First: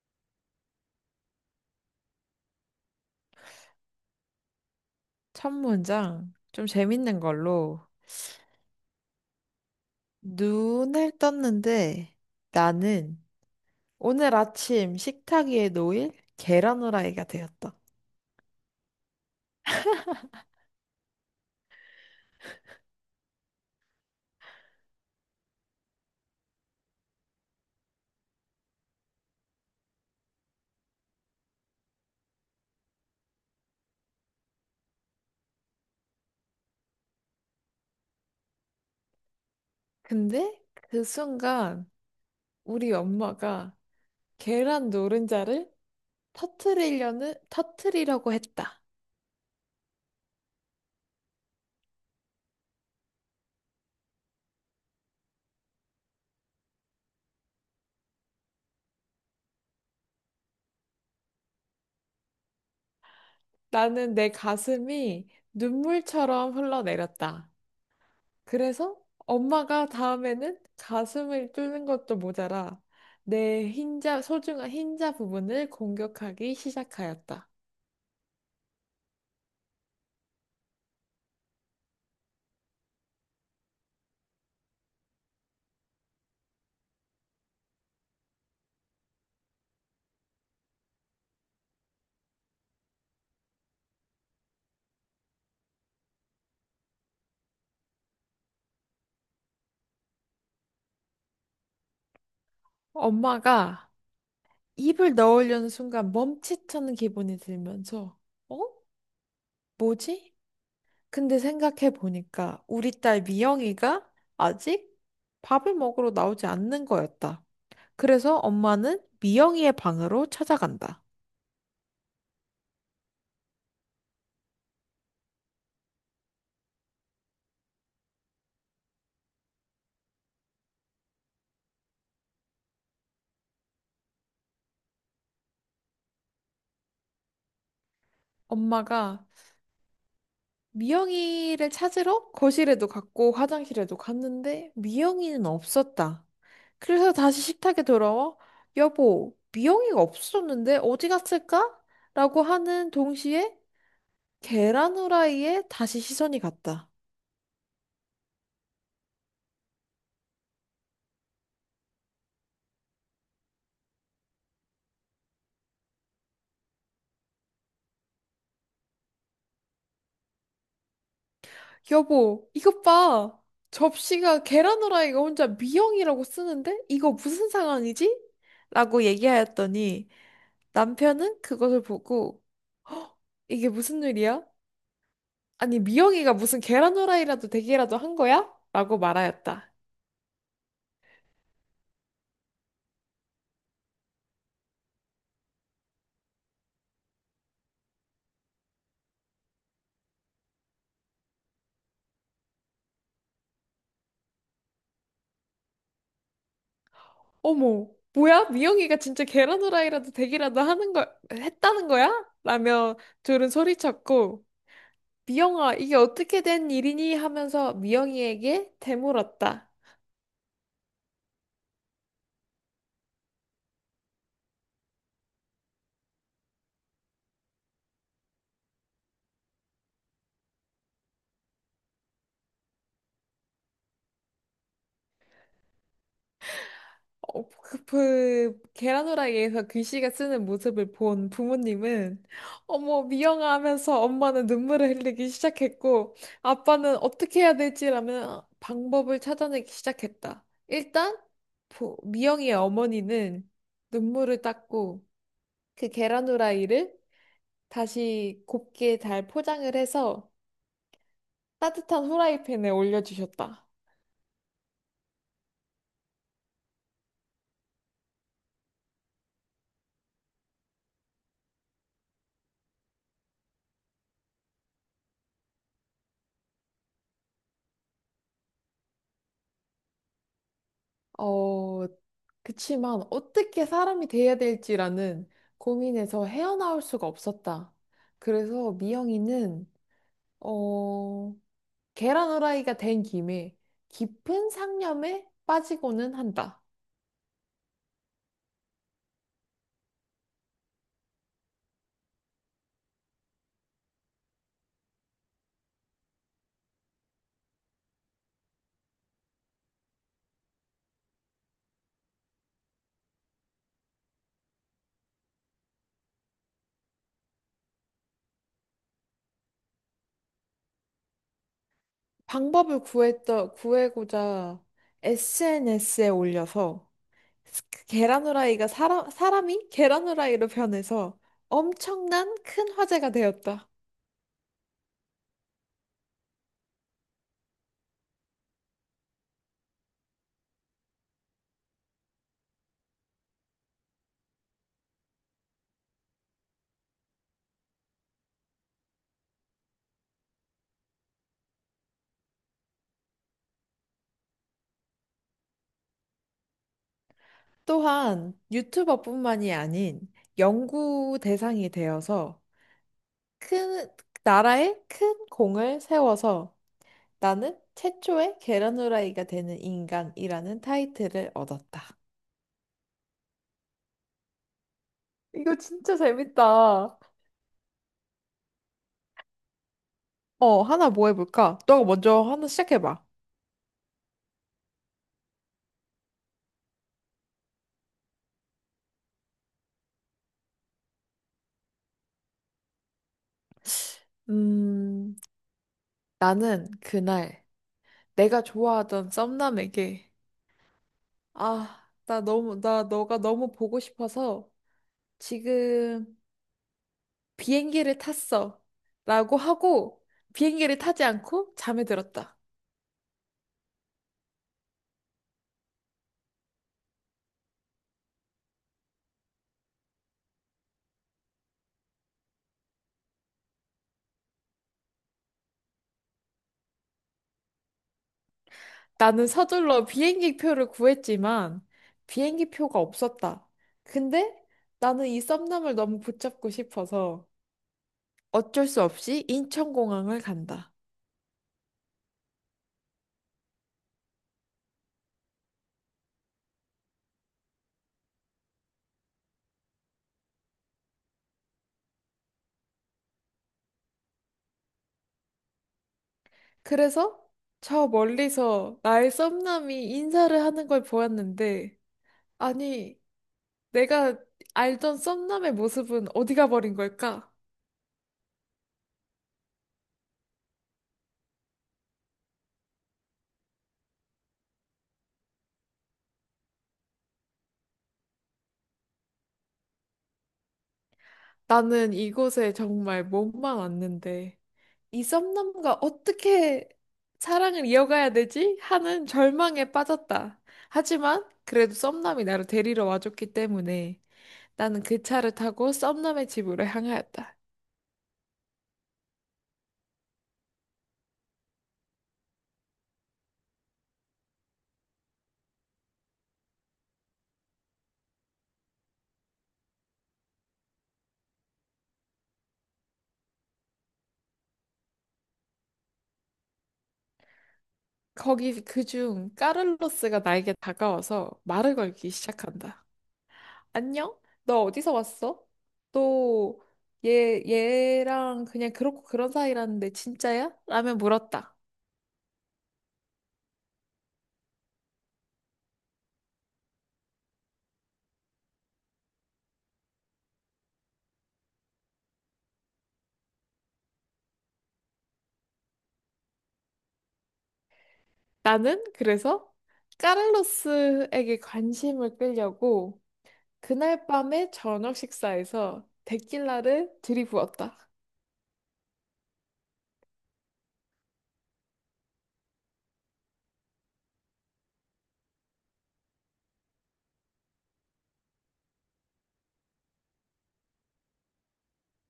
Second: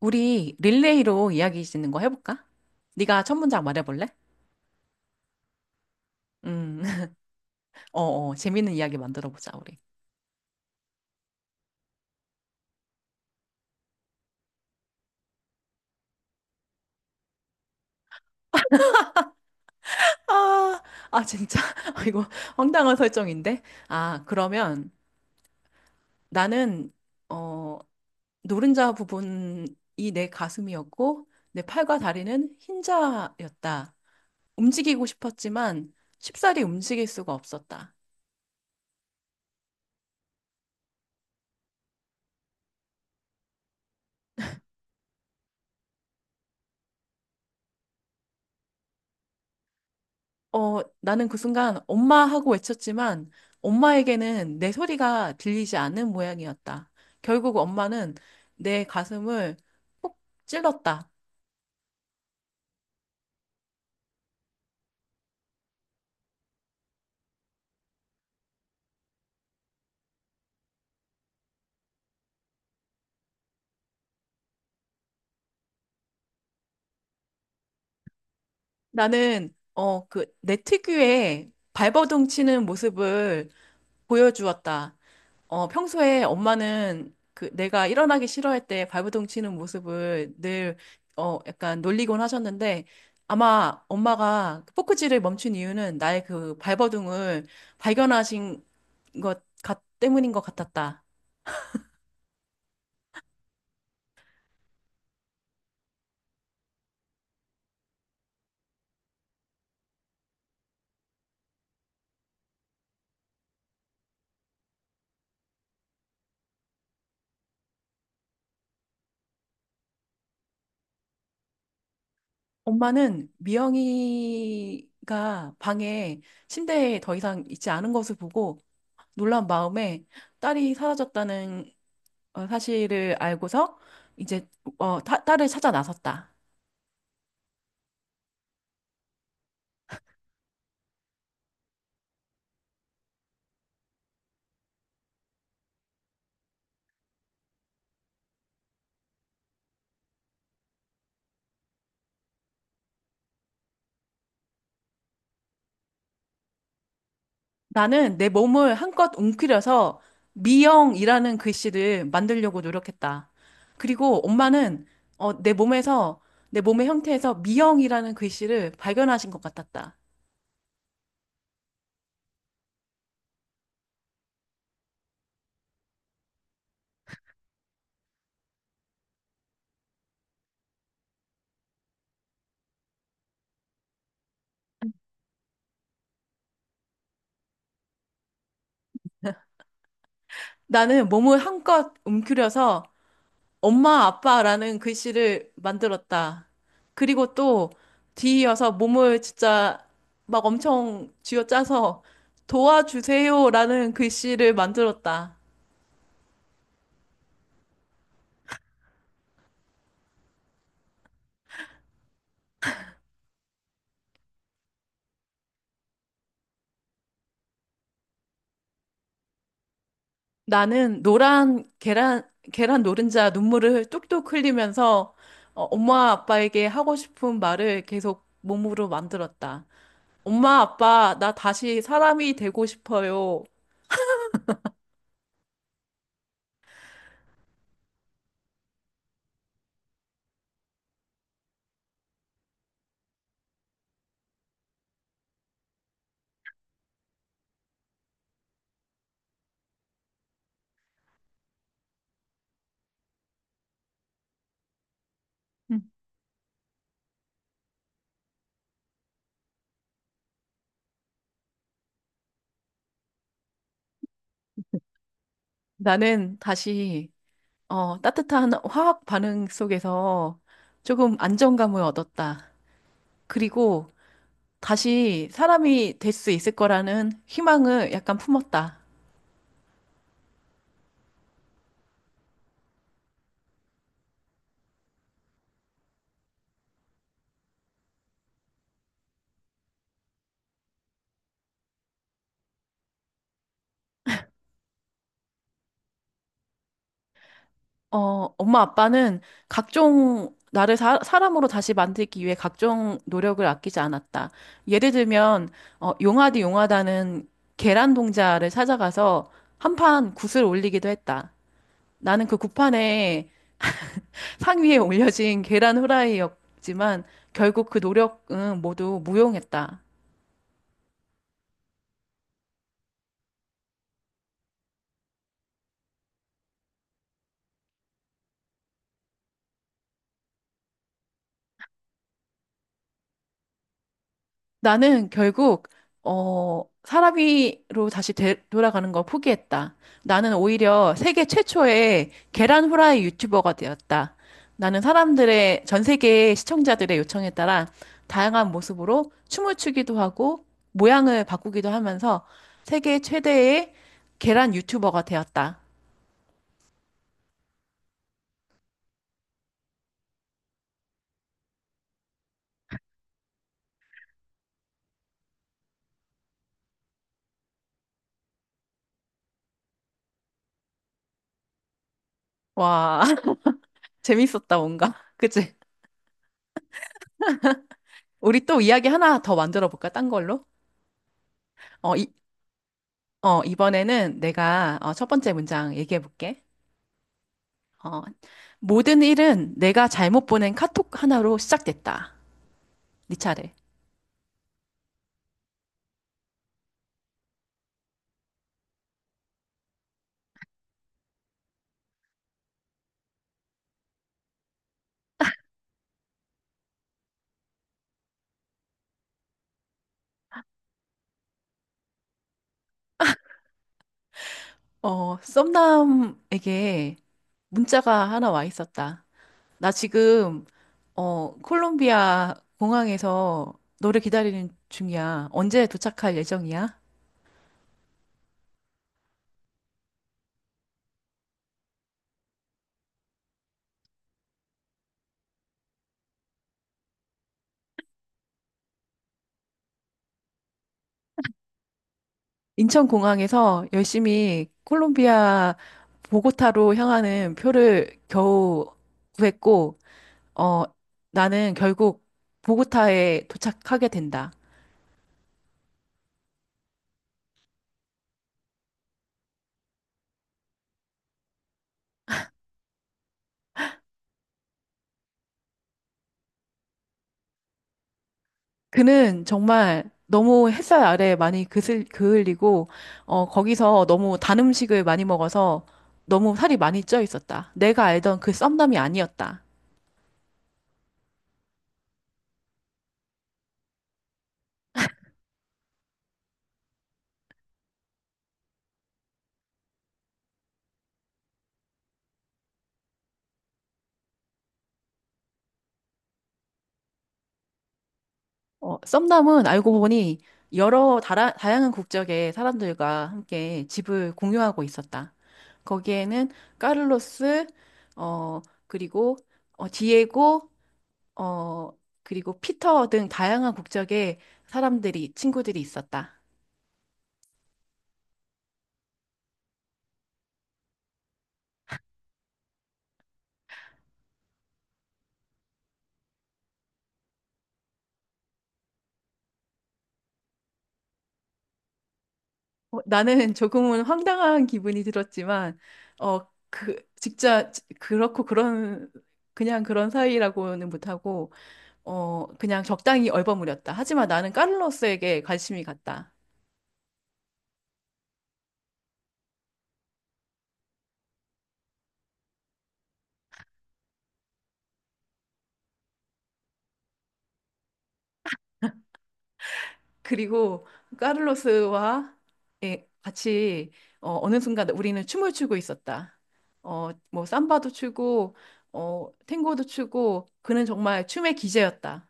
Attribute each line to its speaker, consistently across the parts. Speaker 1: 우리 릴레이로 이야기 짓는 거 해볼까? 네가 첫 문장 말해볼래?
Speaker 2: 첫 문장 좀
Speaker 1: 음,
Speaker 2: 재밌는 걸로.
Speaker 1: 재밌는 이야기 만들어보자, 우리.
Speaker 2: 눈을 떴는데 나는 오늘 아침 식탁 위에 놓일 계란 후라이가 되었다.
Speaker 1: 아, 진짜. 아, 이거 황당한 설정인데? 아, 그러면 나는, 어, 노른자 부분이 내 가슴이었고, 내 팔과 다리는 흰자였다. 움직이고 싶었지만 쉽사리 움직일 수가 없었다.
Speaker 2: 근데 그 순간 우리 엄마가 계란 노른자를 터트리려는 터트리려고 했다.
Speaker 1: 나는 그 순간 엄마 하고 외쳤지만 엄마에게는 내 소리가 들리지 않는 모양이었다. 결국 엄마는 내 가슴을 콕 찔렀다.
Speaker 2: 나는 내 가슴이 눈물처럼 흘러내렸다. 그래서 엄마가 다음에는 가슴을 뚫는 것도 모자라 내 흰자, 소중한 흰자 부분을 공격하기 시작하였다.
Speaker 1: 나는 그 내 특유의 발버둥 치는 모습을 보여주었다. 어, 평소에 엄마는 그 내가 일어나기 싫어할 때 발버둥 치는 모습을 늘 약간 놀리곤 하셨는데 아마 엄마가 그 포크질을 멈춘 이유는 나의 그 발버둥을 발견하신 때문인 것 같았다.
Speaker 2: 엄마가 입을 넣으려는 순간 멈칫하는 기분이 들면서, 어? 뭐지? 근데 생각해 보니까 우리 딸 미영이가 아직 밥을 먹으러 나오지 않는 거였다. 그래서 엄마는 미영이의 방으로 찾아간다.
Speaker 1: 엄마는 미영이가 방에 침대에 더 이상 있지 않은 것을 보고 놀란 마음에 딸이 사라졌다는 사실을 알고서 이제 딸을 찾아 나섰다.
Speaker 2: 엄마가 미영이를 찾으러 거실에도 갔고 화장실에도 갔는데 미영이는 없었다. 그래서 다시 식탁에 돌아와 여보, 미영이가 없어졌는데 어디 갔을까? 라고 하는 동시에 계란 후라이에 다시 시선이 갔다.
Speaker 1: 나는 내 몸을 한껏 움츠려서 미영이라는 글씨를 만들려고 노력했다. 그리고 엄마는 내 몸에서, 내 몸의 형태에서 미영이라는 글씨를 발견하신 것 같았다.
Speaker 2: 여보, 이것 봐. 접시가 계란 후라이가 혼자 미영이라고 쓰는데 이거 무슨 상황이지? 라고 얘기하였더니 남편은 그것을 보고 "허, 이게 무슨 일이야? 아니, 미영이가 무슨 계란 후라이라도 되기라도 한 거야? 라고 말하였다.
Speaker 1: 나는 몸을 한껏 움츠려서 엄마 아빠라는 글씨를 만들었다. 그리고 또 뒤이어서 몸을 진짜 막 엄청 쥐어짜서 도와주세요라는 글씨를 만들었다.
Speaker 2: 어머, 뭐야? 미영이가 진짜 계란 후라이라도 되기라도 하는 걸, 했다는 거야? 라며 둘은 소리쳤고, 미영아, 이게 어떻게 된 일이니? 하면서 미영이에게 되물었다.
Speaker 1: 나는 노란 계란 노른자 눈물을 뚝뚝 흘리면서 엄마 아빠에게 하고 싶은 말을 계속 몸으로 만들었다. 엄마 아빠 나 다시 사람이 되고 싶어요.
Speaker 2: 그 계란후라이에서 귀씨가 쓰는 모습을 본 부모님은 어머 미영아 하면서 엄마는 눈물을 흘리기 시작했고 아빠는 어떻게 해야 될지라며 방법을 찾아내기 시작했다. 일단 미영이의 어머니는 눈물을 닦고
Speaker 1: 음.
Speaker 2: 그 계란후라이를 다시 곱게 잘 포장을 해서 따뜻한 후라이팬에 올려주셨다.
Speaker 1: 나는 다시 따뜻한 화학 반응 속에서 조금 안정감을 얻었다. 그리고 다시 사람이 될 수 있을 거라는 희망을 약간 품었다.
Speaker 2: 어, 그치만 어떻게 사람이 돼야 될지라는 고민에서 헤어나올 수가 없었다. 그래서 미영이는, 어, 계란 후라이가 된 김에 깊은 상념에 빠지고는 한다.
Speaker 1: 어, 엄마 아빠는 각종 사람으로 다시 만들기 위해 각종 노력을 아끼지 않았다. 예를 들면 용하디 용하다는 계란 동자를 찾아가서 한 판 굿을 올리기도 했다. 나는 그 굿판에 상 위에 올려진 계란 후라이였지만 결국 그 노력은 모두 무용했다.
Speaker 2: 구해고자 SNS에 올려서 그 계란 후라이가 사람이 계란 후라이로 변해서 엄청난 큰 화제가 되었다.
Speaker 1: 나는 결국 사람이로 돌아가는 걸 포기했다. 나는 오히려 세계 최초의 계란 후라이 유튜버가 되었다. 나는 사람들의 전 세계 시청자들의 요청에 따라 다양한 모습으로 춤을 추기도 하고 모양을 바꾸기도 하면서 세계 최대의 계란 유튜버가 되었다.
Speaker 2: 또한 유튜버뿐만이 아닌 연구 대상이 되어서 큰 나라에 큰 공을 세워서 나는 최초의 계란 후라이가 되는 인간이라는 타이틀을 얻었다.
Speaker 1: 와, 재밌었다 뭔가. 그치?
Speaker 2: 이거 진짜 재밌다.
Speaker 1: 우리 또 이야기 하나 더 만들어 볼까? 딴 걸로?
Speaker 2: 어, 하나 뭐 해볼까? 너가
Speaker 1: 어,
Speaker 2: 먼저 하나 시작해봐.
Speaker 1: 이번에는 내가 첫 번째 문장 얘기해 볼게. 어, 모든 일은 내가 잘못 보낸 카톡 하나로 시작됐다. 네 차례.
Speaker 2: 음, 나는 그날 내가 좋아하던 썸남에게 아, 나 너가 너무 보고 싶어서 지금 비행기를 탔어. 라고 하고 비행기를 타지 않고 잠에 들었다.
Speaker 1: 어, 썸남에게 문자가 하나 와 있었다. 나 지금 콜롬비아 공항에서 너를 기다리는 중이야. 언제 도착할 예정이야?
Speaker 2: 나는 서둘러 비행기 표를 구했지만 비행기 표가 없었다. 근데 나는 이 썸남을 너무 붙잡고 싶어서 어쩔 수 없이 인천공항을 간다.
Speaker 1: 인천 공항에서 열심히 콜롬비아 보고타로 향하는 표를 겨우 구했고 어, 나는 결국 보고타에 도착하게 된다.
Speaker 2: 그래서 저 멀리서 나의 썸남이 인사를 하는 걸 보았는데 아니 내가 알던 썸남의 모습은 어디 가버린 걸까?
Speaker 1: 그는 정말 너무 햇살 아래 많이 그을리고, 거기서 너무 단 음식을 많이 먹어서 너무 살이 많이 쪄 있었다. 내가 알던 그 썸남이 아니었다.
Speaker 2: 나는 이곳에 정말 몸만 왔는데 이 썸남과 어떻게 사랑을 이어가야 되지? 하는 절망에 빠졌다. 하지만 그래도 썸남이 나를 데리러 와줬기 때문에 나는 그 차를 타고 썸남의 집으로 향하였다.
Speaker 1: 어, 썸남은 알고 보니 다양한 국적의 사람들과 함께 집을 공유하고 있었다. 거기에는 까를로스, 어, 그리고 디에고, 어, 그리고 피터 등 다양한 국적의 친구들이 있었다.
Speaker 2: 거기 그 중 까를로스가 나에게 다가와서 말을 걸기 시작한다. 안녕? 너 어디서 왔어? 또 얘랑 그냥 그렇고 그런 사이라는데 진짜야? 라며 물었다.
Speaker 1: 어, 나는 조금은 황당한 기분이 들었지만, 그렇고 그런, 그냥 그런 사이라고는 못하고, 그냥 적당히 얼버무렸다. 하지만 나는 카를로스에게 관심이 갔다.
Speaker 2: 나는 그래서 카를로스에게 관심을 끌려고 그날 밤의 저녁 식사에서 데킬라를 들이부었다.
Speaker 1: 그리고 카를로스와 예, 같이 어느 순간 우리는 춤을 추고 있었다. 어, 뭐 삼바도 추고 탱고도 추고 그는 정말 춤의 기재였다.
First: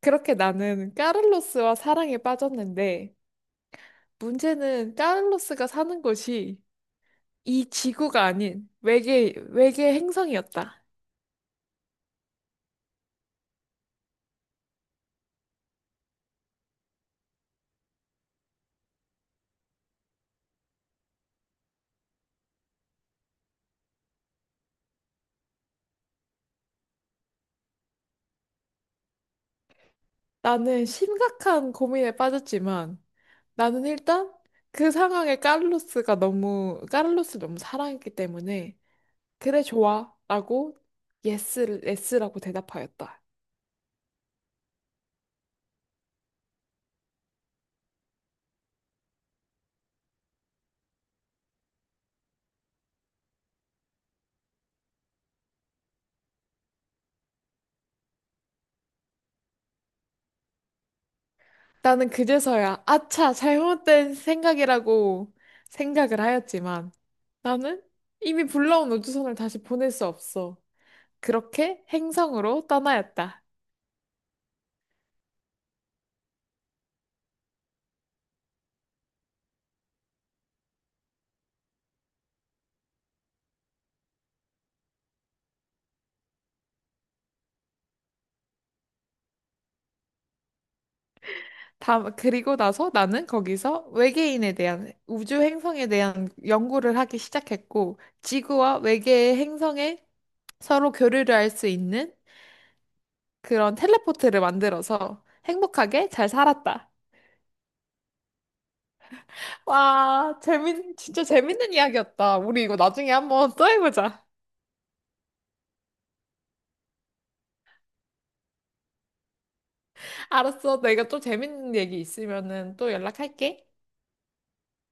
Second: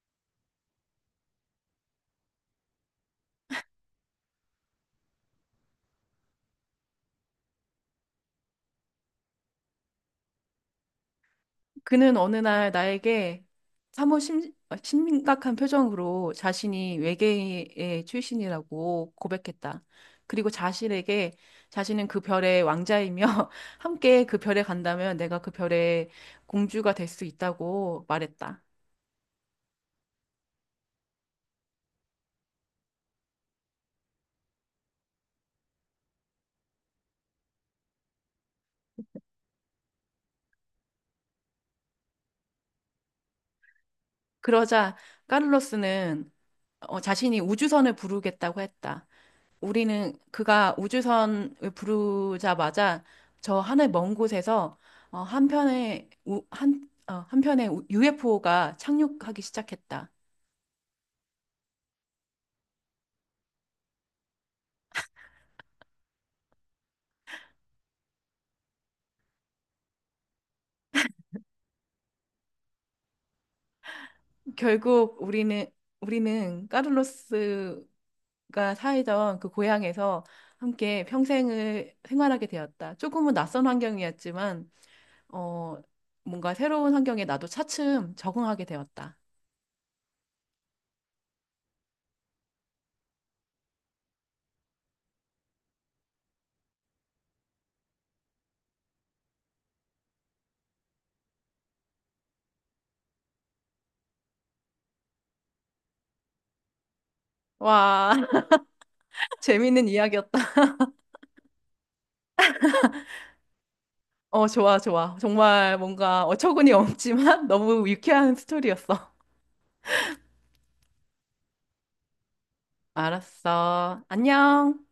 Speaker 2: 그렇게 나는 카를로스와 사랑에 빠졌는데 문제는 카를로스가 사는 곳이 이 지구가 아닌 외계 행성이었다.
Speaker 1: 그는 어느 날 나에게 심각한 표정으로 자신이 외계인의 출신이라고 고백했다. 그리고 자신에게 자신은 그 별의 왕자이며 함께 그 별에 간다면 내가 그 별의 공주가 될 수 있다고 말했다.
Speaker 2: 나는 심각한 고민에 빠졌지만 나는 일단 그 상황에 카를로스가 너무 카를로스를 너무 사랑했기 때문에 그래 좋아라고 예스를 예스라고 대답하였다.
Speaker 1: 그러자 카를로스는 자신이 우주선을 부르겠다고 했다. 우리는 그가 우주선을 부르자마자 저 하늘 먼 곳에서 어, 한편의 우, 한, 어, 한편의 UFO가 착륙하기 시작했다.
Speaker 2: 나는 그제서야 아차 잘못된 생각이라고 생각을 하였지만 나는 이미 불러온 우주선을 다시 보낼 수 없어. 그렇게 행성으로 떠나였다.
Speaker 1: 결국 우리는 카를로스가 살던 그 고향에서 함께 평생을 생활하게 되었다. 조금은 낯선 환경이었지만 어 뭔가 새로운 환경에 나도 차츰 적응하게 되었다.
Speaker 2: 다 그리고 나서 나는 거기서 외계인에 대한 우주 행성에 대한 연구를 하기 시작했고 지구와 외계의 행성에 서로 교류를 할 수 있는 그런 텔레포트를 만들어서 행복하게 잘 살았다.
Speaker 1: 와, 재밌는 이야기였다.
Speaker 2: 와, 진짜 재밌는 이야기였다. 우리 이거 나중에 한번 또 해보자.
Speaker 1: 어, 좋아, 좋아. 정말 뭔가 어처구니 없지만 너무 유쾌한 스토리였어.
Speaker 2: 알았어. 내가 또 재밌는 얘기 있으면은 또 연락할게.
Speaker 1: 알았어. 안녕.